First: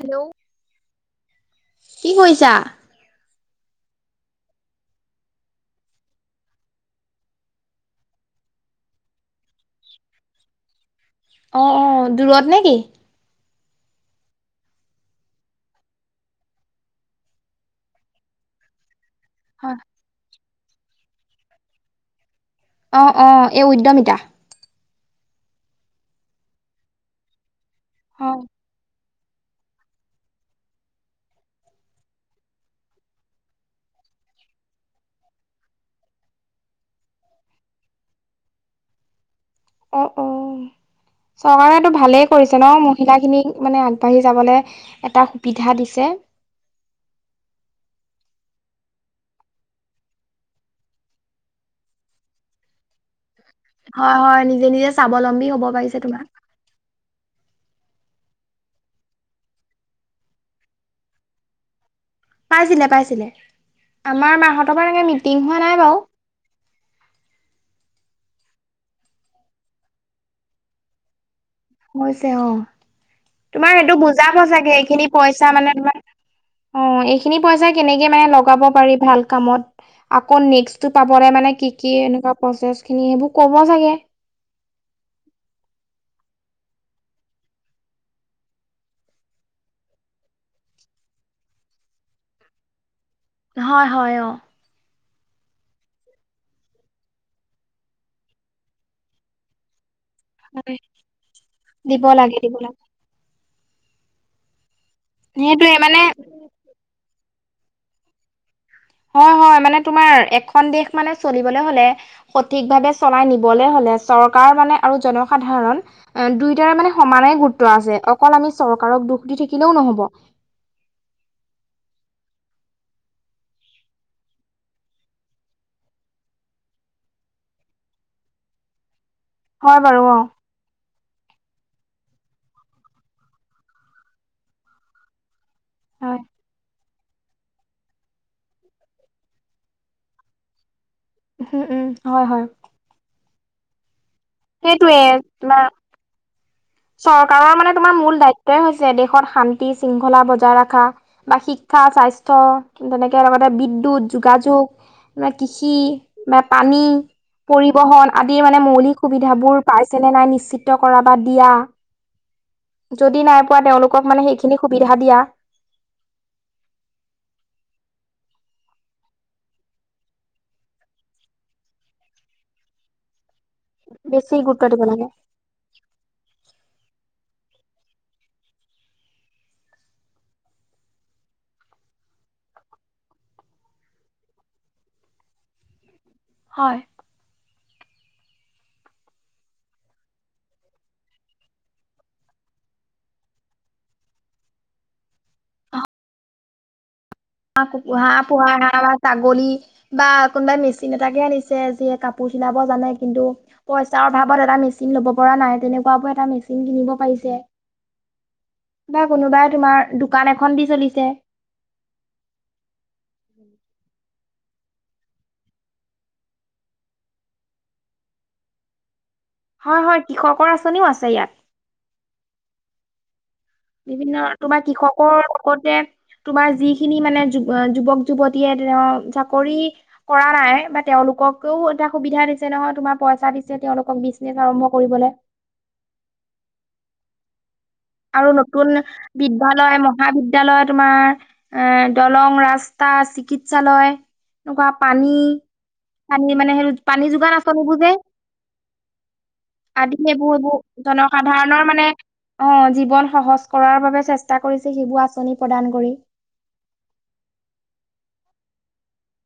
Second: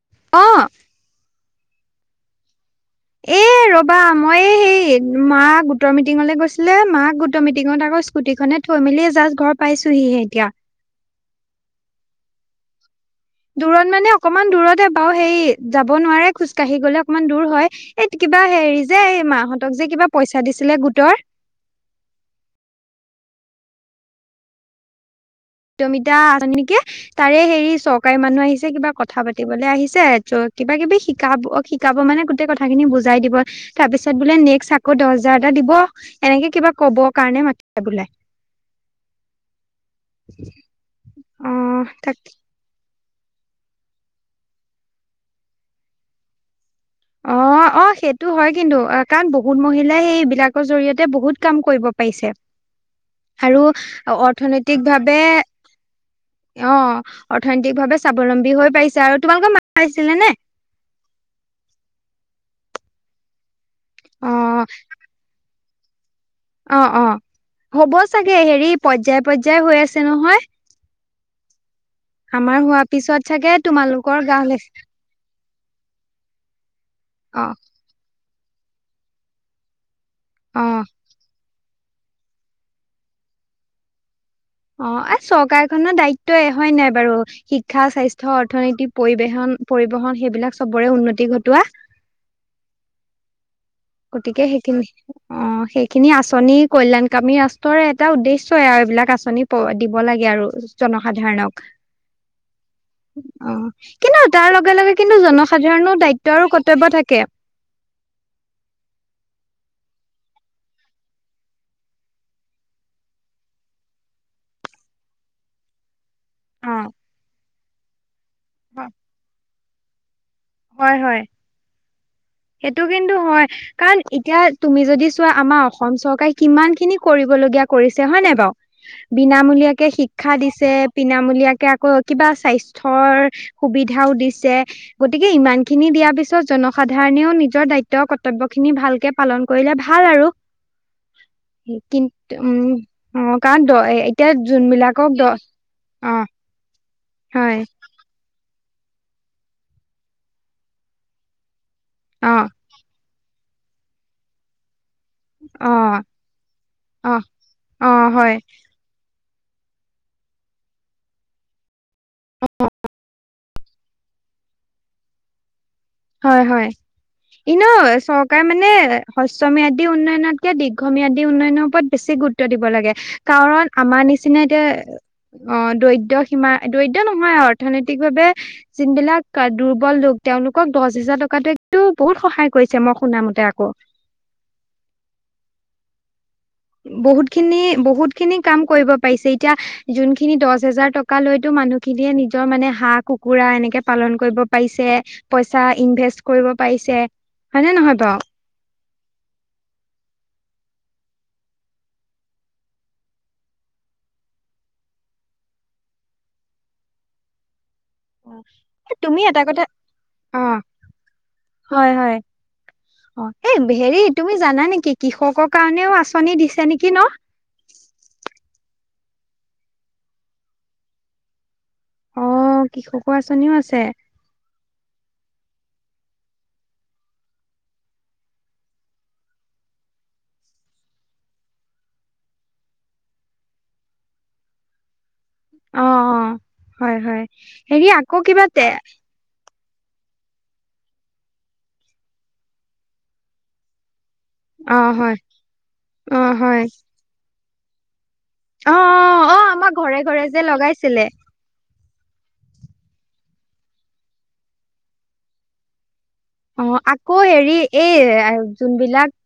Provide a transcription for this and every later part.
Hello, অ', কি কৰিছা? এ ৰ'বা মই হেই মা গোটৰ মিটিঙলৈ গৈছিলে, মাক গোটৰ মিটিঙত আকৌ স্কুটিখনে থৈ মেলি জাষ্ট ঘৰ পাইছোহি এতিয়া। অ', অ', দূৰত নে কি? দূৰত মানে অকমান দূৰতে বাৰু। সেই যাব নোৱাৰে খোজকাঢ়ি গলে অকনমান দূৰ হয়। এই কিবা হেৰি যে, এই হয়, মাহঁতক যে কিবা পইচা দিছিলে গোটৰ। অ- অ, এই উদ্যমিতা। উদ্যমিতা আঁচনিক নেকি, তাৰে হেৰি চৰকাৰী হয়, মানুহ আহিছে। কিবা কথা পাতিবলৈ আহিছে। ত কিবা কিবি শিকাব -শিকাব মানে গোটেই কথাখিনি বুজাই দিব। তাৰপিছত বোলে, নেক্সট আকৌ দহ হাজাৰ এটা দিব। এনেকে কিবা কবৰ কাৰণে মাতি বোলে। অ', অ',, চৰকাৰে অ', টো তাকে ভালেই কৰিছে। জনৰ মহিলা খিনিক মানে, আগবাঢ়ি যাবলৈ এটা সুবিধা দিছে। অ'। অ, সেইটো হয় কিন্তু। কাৰণ বহুত মহিলাই সেইবিলাকৰ জৰি়য়তে বহুত কাম কৰিব পাৰিছে। আৰু হয় -হয় নিজে- নিজে অৰ্থনৈতিকভাৱে স্বাৱলম্বী হ'ব পাৰিছে তোমাৰ। অ', অৰ্থনৈতিক ভাৱে স্বাৱলম্বী হৈ পাইছে। আৰু তোমালোকৰ মা পিছিলে নে? পাইছিলে পাইছিলে। আমাৰ অ', মাহঁতৰ পৰা এনেক মিটিং হোৱা নাই বাৰু। অ', অ, হ'ব চাগে। হেৰি পৰ্যায়- পৰ্যায় হৈ আছে নহয়। হৈছে অ। আমাৰ হোৱাৰ পিছত চাগে তোমাৰ সেইটো তোমালোকৰ বুজাব গাঁৱলে চাগে এইখিনি পইচা মানে তোমাৰ অ, এইখিনি অ', পইচা কেনেকে মানে লগাব পাৰি ভাল কামত। আকৌ অ', নেক্সটটো পাবৰে মানে কি কি? এনেকুৱা প্ৰচেছ খিনি সেইবোৰ ক'ব চাগে। অ, চৰকাৰখনৰ দায়িত্বই হয় নাই বাৰু? শিক্ষা, স্বাস্থ্য, অৰ্থনীতি, পৰিবহন- পৰিবহন সেইবিলাক চবৰে উন্নতি ঘটোৱা। হয়। হয়, অ'। গতিকে, সেইখিনি। অ, সেইখিনি আঁচনি কল্যাণকামী ৰাষ্ট্ৰৰ এটা উদ্দেশ্যই আৰু। এইবিলাক আঁচনি পৰে। দিব লাগে আৰু হয় জনসাধাৰণক। দিব লাগে দিব লাগে অ, কিন্তু তাৰ লগে - লগে কিন্তু সেইটোয়ে মানে জনসাধাৰণৰো দায়িত্ব আৰু কৰ্তব্য থাকে। হয়- হয় মানে তোমাৰ এখন দেশ মানে চলিবলে হলে সঠিক ভাৱে চলাই নিবলৈ হলে, চৰকাৰ মানে আৰু জনসাধাৰণ দুইটাৰে অ' মানে সমানে গুৰুত্ব আছে। অকল আমি চৰকাৰক দুখ দি থাকিলেও নহব। হয়- হয়। সেইটো কিন্তু হয়। কাৰণ এতিয়া তুমি যদি চোৱা আমাৰ অসম চৰকাৰে কিমান খিনি কৰিবলগীয়া কৰিছে। হয় নাই বাৰু? [inaudible] হয় বিনামূলীয়াকে বাৰু অ শিক্ষা দিছে। বিনামলীয়াকে আকৌ কিবা স্বাস্থ্যৰ সুবিধাও দিছে। গতিকে ইমান খিনি দিয়াৰ হয় পিছত জনসাধাৰণেও নিজৰ দায়িত্ব কৰ্তব্য খিনি ভালকে পালন কৰিলে ভাল আৰু। উম উম হয় কিন্ত, হয় উম, অ, কাৰণ দ এতিয়া সেইটোয়ে যোনবিলাকক তোমাৰ দহ অ। চৰকাৰৰ হয় মানে তোমাৰ মূল দায়িত্বয়ই হৈছে, দেশত শান্তি শৃংখলা বজাই ৰখা বা শিক শিক্ষা, স্বাস্থ্য, অ' তেনেকে লগতে বিদ্যুৎ, যোগাযোগ। না কৃষি অ' না পানী অ' অ' পৰিবহন হয় আদি মানে মৌলিক সুবিধাবোৰ পাইছেনেে নাই নিশ্চিত কৰা বা দিয়া [inaudible] যদি নাই পোৱা তেওঁলোকক মানে সেইখিনি সুবিধা দিয়া। হয় হয়। ই ন চৰকাৰ মানে হ্ৰস্বম্যাদী উন্নয়নতকৈ দীৰ্ঘম্যাদী উন্নয়ন ওপৰত বেছি গুৰুত্ব গুৰুত্ব দিব লাগে কাৰণ আমাৰ বেছি নিচিনা গুৰুত্ব এতিয়া দিব লাগে। অ দৰিদ্ৰ সীমা দৰিদ্ৰ নহয় অৰ্থনৈতিক ভাৱে যিনবিলাক দুৰ্বল লোক তেওঁলোক মোক দহ হেজাৰ টকাটো একটো বহুত সহায় কৰিছে মই শুনামতে আকৌ। হয়। বহুত খিনি বহুত খিনি কাম কৰিব পাৰিছে এতিয়া যোনখিনি দহ হেজাৰ টক থকালৈতো মানুহখিনিয়ে নিজৰ মানে হাঁহ, কুকুৰা এনেকে পালন কৰিব পাৰিছে। পইচা ইনভেষ্ট কৰিব পাৰিছে। হাঁহ, হয়নে নহয় কুকুৰা বাৰু? পোহা এটা এটা মানে ছাগলী বা কোনোবাই মেচিন এটাকে আনিছে যিয়ে কাপোৰ চিলাব জানে কিন্তু পইচাৰ অভাৱত এটা মেচিন লব পৰা নাই তেনেকুৱা এটা মেচিন কিনিব পাৰিছে। এ বা তুমি এটা কোনোবাই কথা তোমাৰ দোকান অ' এখন দি চলিছে। হয় হয়। অ' এই হেৰিত তুমি জানা নেকি কৃষকৰ কাৰণেও আঁচনি দিছে নেকি ন'? হয় হয় কৃষকৰ আঁচনিও আছে ইয়াত। অ' কৃষকৰ আঁচনিও আছে। বিভিন্ন তোমাৰ কৃষকৰ লগতে তোমাৰ যিখিনি মানে যুৱক যুৱতীয়ে ধৰা চাকৰি কৰা নাই বা তেওঁলোককওঁ এটা সুবিধা দিছে নহয়, তোমাৰ পইচা দিছে তেওঁলোকক বিজনেচ আৰম্ভ কৰিবলৈ। অ', অ'। হয় হয়। হেৰি আকৌ আৰু কিবা তে নতুন বিদ্যালয়, মহাবিদ্যালয় তোমাৰ আ, দলং, ৰাস্তা, চিকিৎসালয় এনেকুৱা অ পানী হয় অ পানী মানে হয় সেই পানী যোগান আঁচনিবোৰ যে অ অ অ আমাৰ আদি ঘৰে ঘৰে এইবোৰ যে এইবোৰ লগাইছিলে জনসা সাধাৰণৰ মানে অ' জীৱন সহজ কৰাৰ বাবে চেষ্টা কৰিছে সেইবোৰ আঁচনি প্ৰদান কৰি। অ' আকৌ হেৰি এই যোনবিলাক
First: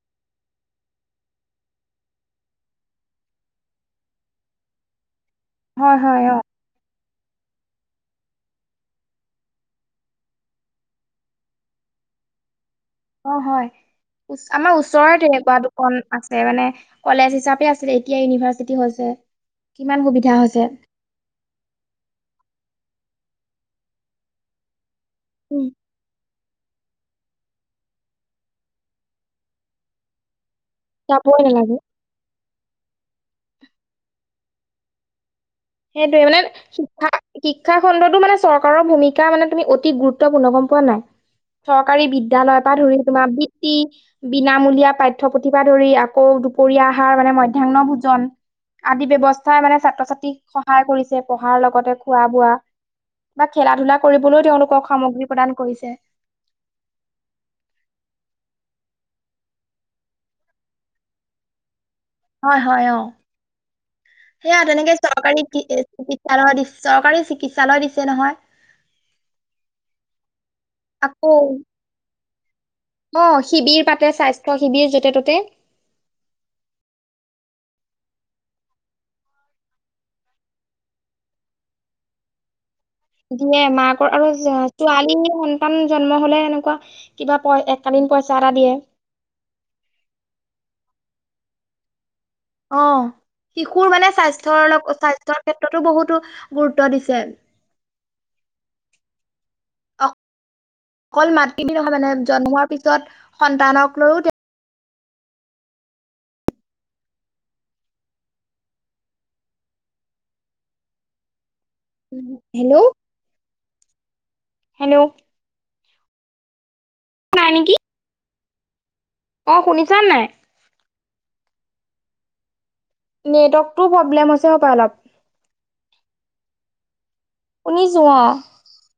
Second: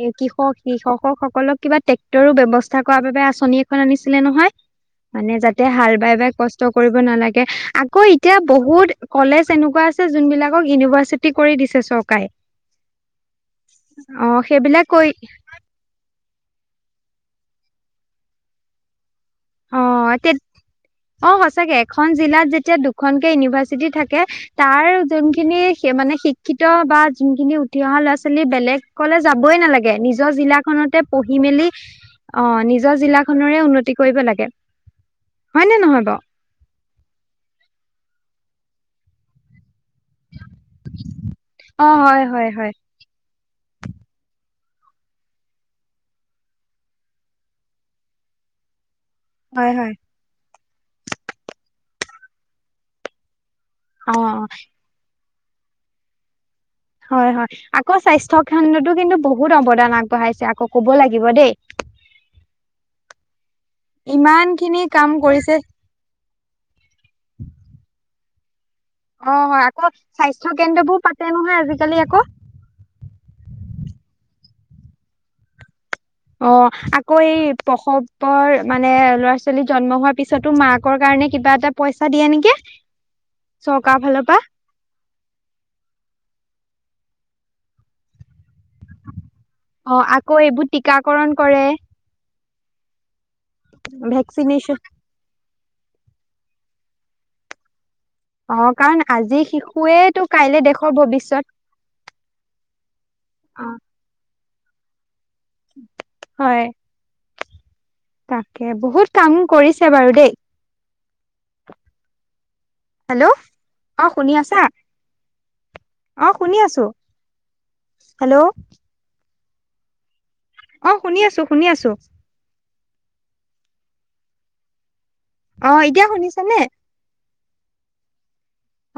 এ, কৃষক কৃষকসকলক কিবা ট্ৰেক্টৰ ব্যৱস্থা কৰাৰ বাবে আঁচনি এখন আনিছিলে নহয়। মানে যাতে হাল হয় বাই হয় বাই অ'। কষ্ট কৰিব নালাগে। আকৌ এতিয়া বহুত কলেজ এনেকুৱা আছে যোনবিলাকক ইউনিভাৰ্চিট চিটি কৰি দিছে চৰকাৰে। অ' অ হয়। আমাৰ সেইবিলাক কৈ ওচৰৰে তেনেকুৱা কন আছে, মানে কলেজ হিচাপে আছিলে এতিয়া ইউনিভাৰ্চিটি হৈছে। অ কিমান তে সুবিধা হৈছে। অ' সঁচাকে এখন জিলাত যেতিয়া দুখনকে ইউনিভাৰ্চিটি থাকে তাৰ যোনখিনি উম। শে মানে শিক শিক্ষিত বা জোনখিনি উঠি অহা ল'ৰা ছোৱালী বেলেগলৈ যাবই নালাগে, নিজৰ জিলাক খনতে পঢ়ি যাবই মেলি নালাগে অ' নিজৰ জিলাখনৰে উন্নতি কৰিব লাগে। হয় নে নহয় বাৰু সেইটোৱে মানে শিক্ষা শিক্ষাখণ্ডতো মানে চৰকাৰৰ ভূমিকা মানে তুমি অতি গুৰুত্বপূৰ্ণ গম পোৱা নাই, অ চৰকাৰী হয় হয় হয় বিদ্যালয়ৰপৰা ধৰি তোমাৰ বৃত্তি বিনামূলীয়া পাঠ্যপুতিৰপৰা ধৰি আকৌ দুপৰীয়া আহাৰ মানে মথ্যাহ্ন ভোজন আদি ব্যৱস্থা হয় মানে হয় ছাত্ৰ ছাত্ৰীক সহায় কৰিছে, পঢ়াৰ লগতে খোৱা বোৱা। বা খেলা ধূলা অ কৰিবলৈও তেওঁলোকক সামগ্ৰী প্ৰদান কৰিছে। হয় হয়। আকৌ স্বাস্থ্যখণ্ডটো কিন্তু বহুত অৱদান আগবঢ়াইছে আকৌ ক'ব লাগিব দেই। হয় হয় অ'। ইমান সেয়া খিনি তেনেকে কাম চৰকাৰী কৰিছে টি এ চালয় দি চৰকাৰী চিকিৎসালয় দিছে নহয়। অ' হয়। আকৌ স্বাস্থ্য কেন্দ্ৰবোৰ আকৌ পাতে নহয় আজিকালি আকৌ। অ' শিবিৰ পাতে, স্বাস্থ্য শিবিৰ য'তে ত'তে। অ' আকৌ এই প্ৰসৱৰ মানে ল'ৰা ছোৱালী জন্ম হোৱাৰ পিছতো মাকৰ কাৰণে কিবা এটা পইচা দিয়ে নেকি? দিয়ে, চৰকাৰৰ মাকৰ ফালৰ আৰু পৰা ছোৱালী সন্তান জন্ম হলে এনেকুৱা কিবা পই একালীন পইচা এটা দিয়ে। অ' আকৌ এইবোৰ টীকাকৰণ কৰে। অ'। শিশুৰ মানে স্বাস্থ্যৰ ভেকচিনেচন লগ স্বাস্থ্যৰ ক্ষেত্ৰতো বহুতো গুৰুত্ব দিছে। অ' কাৰণ আজি শিশুৱেইতো কাইলে দেশৰ অকল ভৱিষ্যত মাত বি নহয় মানে জন্মোৱাৰ পিছত অ সন্তানক লৈও হয়। তাকে বহুত কাম কৰিছে বাৰু দেই! হেল্ল'? হেল্ল' অ শুনি আছা? হেল্ল'? অ শুনি আছো! নাই নেকি? হেল্ল'? অঁ শুনিছা নাই? অ শুনি আছো শুনি আছো! নেটৱৰ্কটো প্ৰব্লেম আছে হ'ব অলপ। অ এতিয়া শুনিছ নে? শুনিছো অ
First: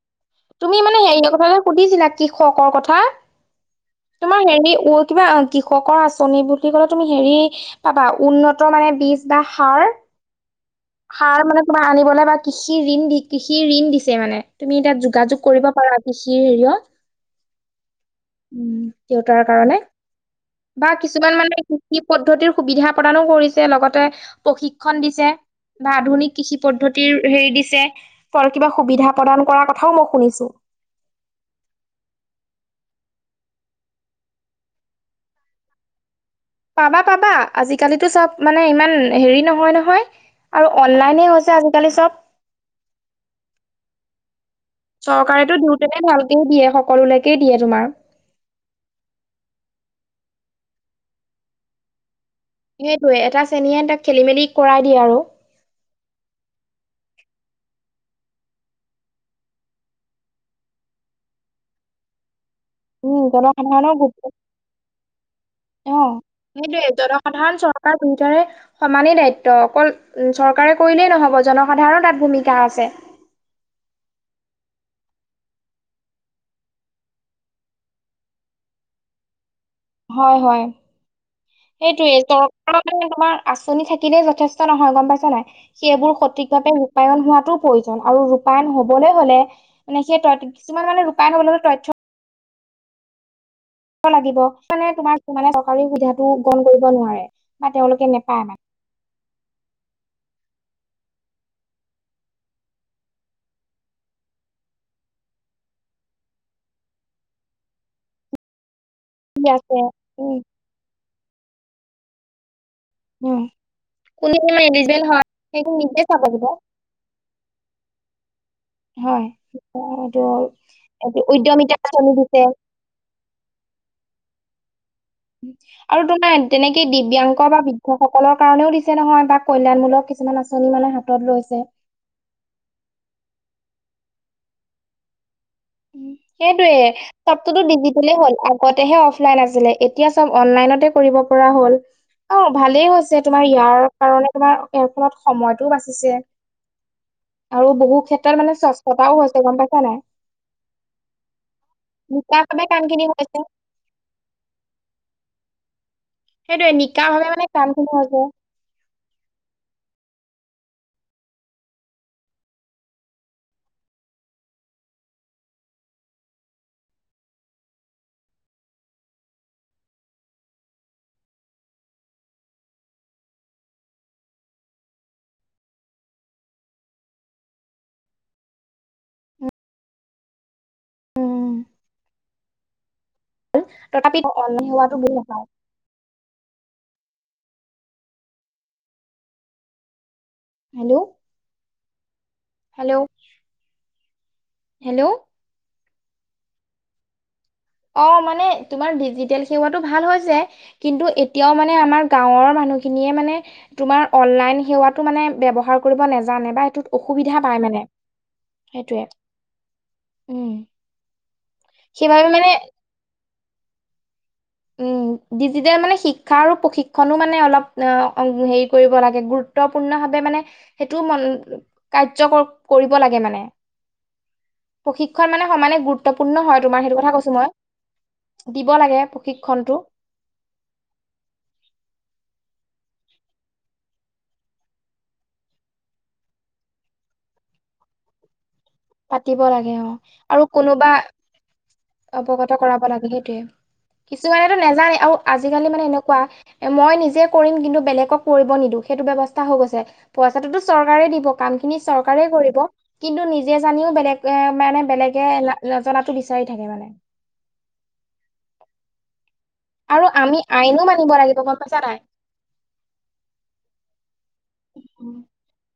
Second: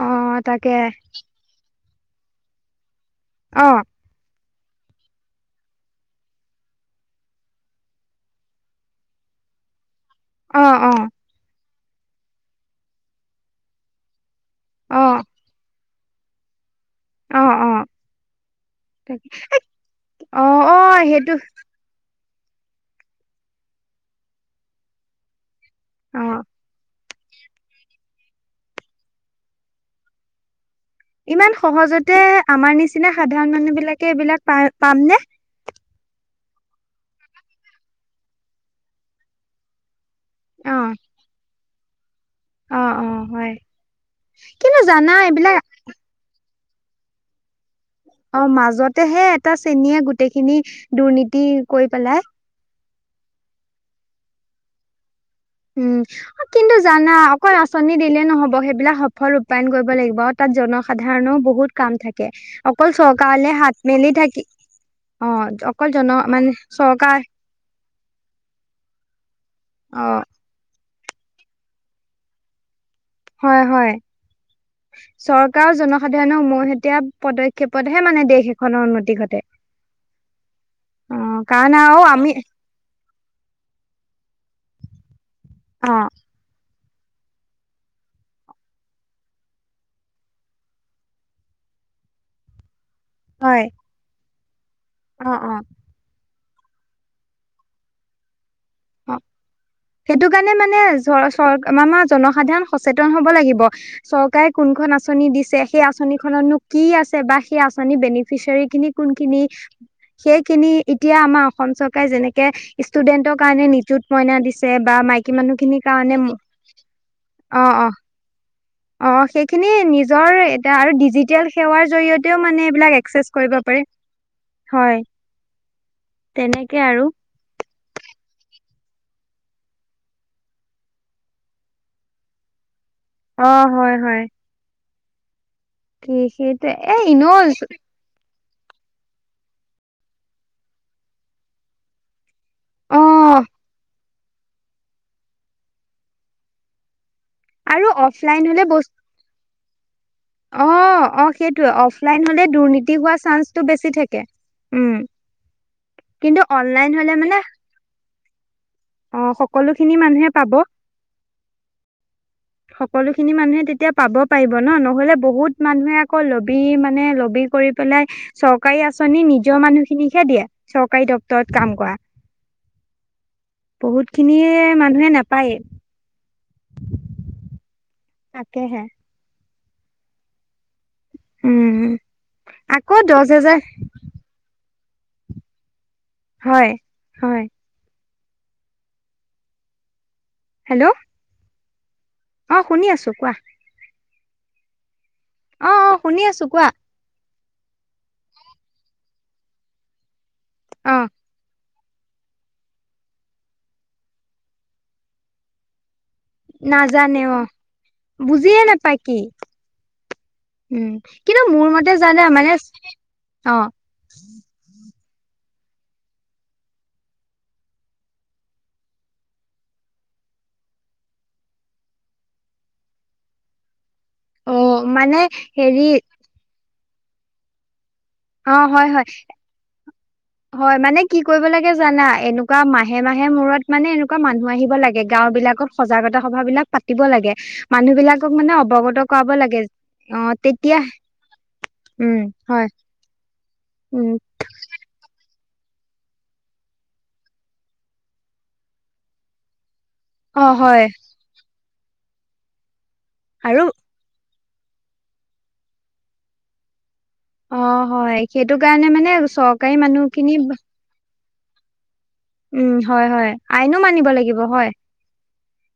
অ তাকে তুমি মানে হেৰিয় কথাালৈ সুধিছিলা কি খকৰ কথা! অ। তোমাৰ হেৰি কিবা কৃষকৰ আঁচনি বুলি কলে তুমি হেৰি! পাবা উন্নত মানে বীজ বা সাৰ। অ অ। সাৰ মানে তোমাৰ আনিবলৈ বা কৃষি ঋণ দি কৃষি ঋণ দিছে মানে তুমি অ ততিাত যোগাযোগ কৰিব পাৰা। কৃষিৰ হেৰিয়ত! অ অ উ তাকে দেউতাৰ কাৰণে অ অ বা সেইটো কিছুমান মানে? কৃি পদ্ধতিৰ সুবিধা প্ৰদানো কৰিছে লগতে প্ৰশিক্ষণ দিছে। বা অ আধুনিক কৃষি পদ্ধতিৰ হেৰি দিছে ফ কিবা সুবিধা প্ৰদান কৰাৰ কথাও মই শুনিছো। ইমান সহজতে আমাৰ নিচিনা সাধাৰণ মানুহ বিলাকে এইবিলাক পাই পাম নে? পাবা পাবা আজিকালিিতো চব মানে ইমান হেৰি নহয় নহয়! আৰু অ', অনলাইনে হৈছে আজিকালি চব। অ অ হয়। কেনে জান? চৰকাৰেেতো দিওঁতেনে ভালকে দিয়ে সকলোলৈকে দিয়ে তোমাৰ। অ মাজতেহে এটা শ্ৰেনীয়ে গোটেইখিনি দুৰ্নীতি কৰি পেলাই! সেইটয়ে এটা চেনীয়ে তাক খেলি মেলি কৰাই দিয়ে আৰু! উম কিন্তু জানা অকল আঁচনি দিলে নহব সেইবিলাক সফল ৰূপায়ন কৰিব লাগিব। তাত জনসাধাৰণও বহুত কাম থাকে অকল উম চৰকাৰলে হাত জনসাধাৰণৰ মেলি গুৰুত্ব থাকি। অ অকল জন মানে চৰকাৰ। ত পিতৰে সমানেই দায়িত্ব অকল। অ', চৰকাৰে কৰিলেই নহ'ব জনসাধাৰণৰ তাত ভূমিকা আছে! হয় হয়। চৰকাৰৰ জনসাধাৰণৰ মৈহতীয়া পদক্ষেপতহে মানে দেশ এখনৰ উন্নতি ঘটে। হয় হয় অ', কাৰণ আৰু সেইটোোৱে আমি চ। মানে তোমাৰ আঁচনি থাকিলে যথেষ্ট নহয় গম পাইছা নাই অ', সেইবোৰ সঠিকভাৱে ৰূপায়ন হোৱাটো প্ৰয়োজন আৰু ৰূপায়ন হবলৈ হ'লে মানে সেই ত কিছুমান মানে ৰূপায়ণ হবলে হ'লে তথ্য হয় লাগিব মানে তোমাৰ অ', মানে অ', চৰকাৰী সুবিধাটো গণ কৰিব নোৱাৰে বা তেওঁলোকে নেপায় মানে অ সেইটো কাৰণে মানে চৰ আমাৰ জনসাধাৰণ সচেতন হব লাগিব চৰকাৰে কোনখন আঁচনি দিছে সেই আঁচনিখননো কি আছে বা সেই আঁচনি বেনিফিচিয়াৰী খিনি কোন খিনি কি আছে উম, সেইখিনি এতিয়া আমাৰ অসম চৰকাৰে যেনেকে ষ্টুডেণ্টক। উম, নিযুত মইনা কোনে দিছে বা ইলিজিবল হয় মাইকী মানুহ সেইটো খিনিৰ নিজে কাৰণে চাব লাগিব অ অ অ হয়। সেইখিনি নিজৰ এইটো এতিয়া আৰু এইটো ডিজিটেল উদ্যমিতা সেৱাৰ আঁচনি দিছে জৰিয়তেও মানে এইবিলাক একচেছ কৰিব হয় আৰু তোমাৰ তেনেকে দিব্যাংগ বা বৃদ্ধ সকলৰ কাৰণনেও দিছে নহয় বা কল্যাণমূলক কিছুমান আঁচনি মানে হাতত লৈছে। অ হয় হয়। উ কি সেইটো এ সেইটোৱে, এনেও [unintelligible] হ'ল, আগতেহে অফলাইন আছিলে এতিয়া চব অনলাইনতে কৰিব পৰা হ'ল। অ ভালেই হৈছে অ', তোমাৰ ইয়াৰ কাৰণে তোমাৰ [unintelligible] খনত সময়তটোও বাচিছে। আৰু বহু ক্ষেত্ৰত অফলাইন মানে হলে বস স্বচ্ছতাও হৈছে গম পাইছা নাই? অ অ সেইটোয়ে অফলাইন নিকা হ'লে ভাৱে কাম দুৰ্নীতি খিনি হোৱা হৈছে চান্সটো বেছি থাকে। উম কিন্তু সেইটোৱে অনলাইন নিকা হলে ভাবে মানে কামটো হ'ব। অ সকলো খিনি মানুহে পাব। [inaudible] সকলো খিনি মানুহে তেতিয়া পাব পাৰিব ন, নহ'লে বহুত মানুহে আকৌ লবি মানে লবি কৰি পেলাই, চৰকাৰী আঁচনি নিজৰ মানুহখিনিকহে দিয়ে চৰকাৰী দপ্তৰত কাম কৰা। বহুত খিনিয়ে মানুহে নাপায়ে। তাকে হে। উম আকৌ দহ হেজাৰ তথাপি অনলাইন হোৱাতো [unintelligible] হয় হয়। হেল্ল'। অ শুনি হেল্ল' আছো কোৱা হেল্ল'। অ অ শুনি আছোঁ, কোৱা? অ মানে তোমাৰ ডিজিটেল সেৱাটো ভাল হৈছে। অ কিন্তু এতিয়াও মানে আমাৰ গাঁৱৰ মানুহখিনিয়ে মানে তোমাৰ অনলাইন সেৱাটো মানে ব্যৱহাৰ কৰিব নেযা নাজানে অ, বুজিয়ে নাপায় সেইটোৱে কি। উম কিন্তু মোৰ মতে জানে মানে, অ। উম। ডিজিটেল মানে শিক্ষা আৰু প্ৰশিক্ষণো মানে অলপ হেৰি কৰিব লাগে, গুৰুত্বপূৰ্ণ ভাৱে মানে সেইটোও মন কাৰ্য কৰিব লাগে মানে। অ প্ৰশিক্ষণ মানে সমানে হেৰি গুৰুত্বণূৰ্ণ পূৰ্ণ হয় তোমাৰ সেইটো কথা কৈছো মই, অ দিব হয় হয় লাগে প্ৰশিক্ষণটো। হয় মানে কি কৰিব লাগে জানা? এনেকুৱা মাহে মাহে মূৰত মানে এনেকুৱা মানুহ আহিব লাগে। গাঁও বিলাকত সজাগতা সভা বিলাক পাতিব লাগে, মানুহ বিলাকক মানে অৱগত কৰাব পাতিব লাগে। অ আৰু তেতিয়া কোনোবা উম অৱগত হয় কৰাব লাগে সেইটোৱে। উম কিছুমানেতো নাজানে আৰু আজিকালি মানে এনেকুৱা মই নিজে কৰিম কিন্তু বেলেগক কৰিব নিদো, সেইটো ব্যৱস্থা হৈ গৈছে। অ পইচাটোতো হয় চৰকাৰে দিব, কামখিনি চৰকাৰে কৰিব। কিন্তু নিজে আৰু জানিও বেলেগ এ মানে বেলেগে নজানাতো বিচাৰি থাকে মানে। অ হয় সেইটো কাৰণে মানে চৰ আৰু আমি আইনো মানিব লাগিব গম পাইছা নাই? উম হয় হয় আইনো মানিব লাগিব হয়।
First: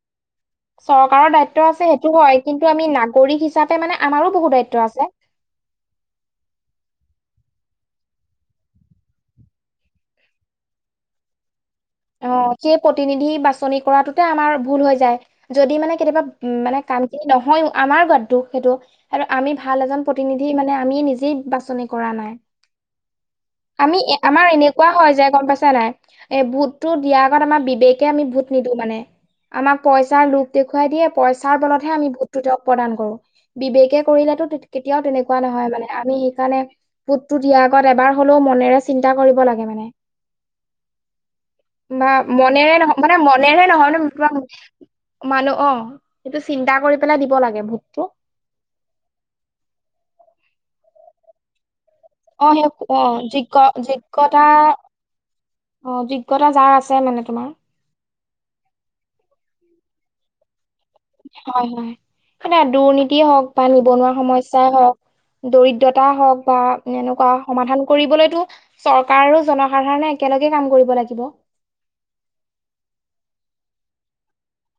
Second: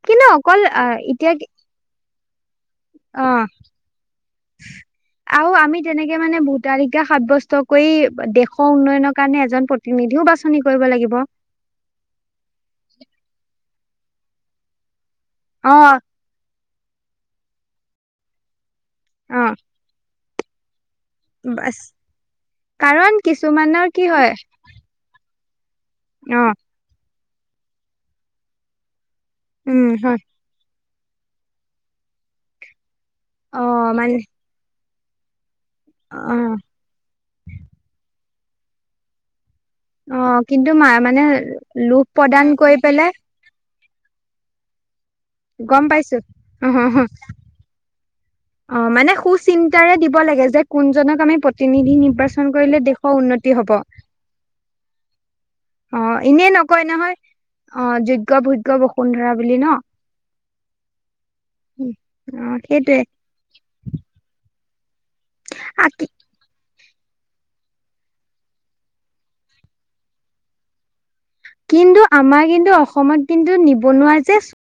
কিন্তু অকল আহ চৰকাৰৰ এতিয়া দায়িত্ব আছে সেইটো হয়। কিন্তু আমি অ নাগৰিক হিচাপে মানে আমাৰো বহুত দায়িত্ব আছে। আৰু আমি তেনেকে মানে ভূটালিকা সাব্যস্ত কৰি, দেশৰ উন্নয়নৰ কাৰণে এজন নিধিও বাছনি কৰিব লাগিব। অ সেই প্ৰতিনিধি বাছনি কৰাটোতে আমাৰ ভুল হৈ যায়। যদি মানে অ', কেতিয়াবা উম মানে কামখিনি নহয়ও আমাৰ গাত দোষ সেইটো আৰু আমি অ', ভাল এজন প্ৰতিনিধি মানে আমি নিজ যি বাছ বাছনি কৰা নাই। কাৰণ কিছুমানৰ আমি কি হয় আমাৰ এনে কোৱা হয় যে গম পাইছা নাই? এ অ', ভোটতটো দিয়াৰ আগত আমাৰ বিবেকে আমি ভোট নিদিও মানে আমাক উম, হয় পইচাৰ লোপ দেখুৱাই দিয়ে, পইচাৰ বলতহে আমি ভোটটো তেওঁক প্ৰদান কৰোঁ। অ', বিবেকে মানে কৰিলেো কেতিয়াও তেনেকুৱা নহয় মানে। আমি অ', সেইকাৰণে ভোতটো দিয়াৰ আগত এবাৰ হ'লেও মনেৰে চিন্তা কৰিব লাগে মানে। অ কিন্তু ম মানে লোভ প্ৰদান কৰি পেলাই এনে এনে নহয় ন, তোমাক মানুহ অ' গম পাইছো সেইটো চিন্তা কৰি অ', পেলাই দিব লাগে ভোটটো অ', মানে সুচিন্তাৰে দিব লাগে যে কোনজনক আমি প্ৰতিনিধি নিৰ্বা অ', সেই অ' যোগ্যতা অ' যোগ্যতা এনেই যাৰ নকয় আছে নহয় মানে তোমাৰ অ', যোগ্য, ভোগ্য, বসুন্ধৰা বুলি ন? হয় হয় মানে অ', সেইটোৱে দুৰ্নীতি হওক বা নিবনুৱা সমস্যাই হওক আ কি দৰিদ্ৰতা হওক বা এনেকুৱা সমাধান কৰিবলৈতো চৰকাৰ আৰু জনসাধাৰণে একেলগে কাম কৰিব লাগিব। কিন্তু আমাৰ কিন্তু অসমত কিন্তু নিবনুৱা যে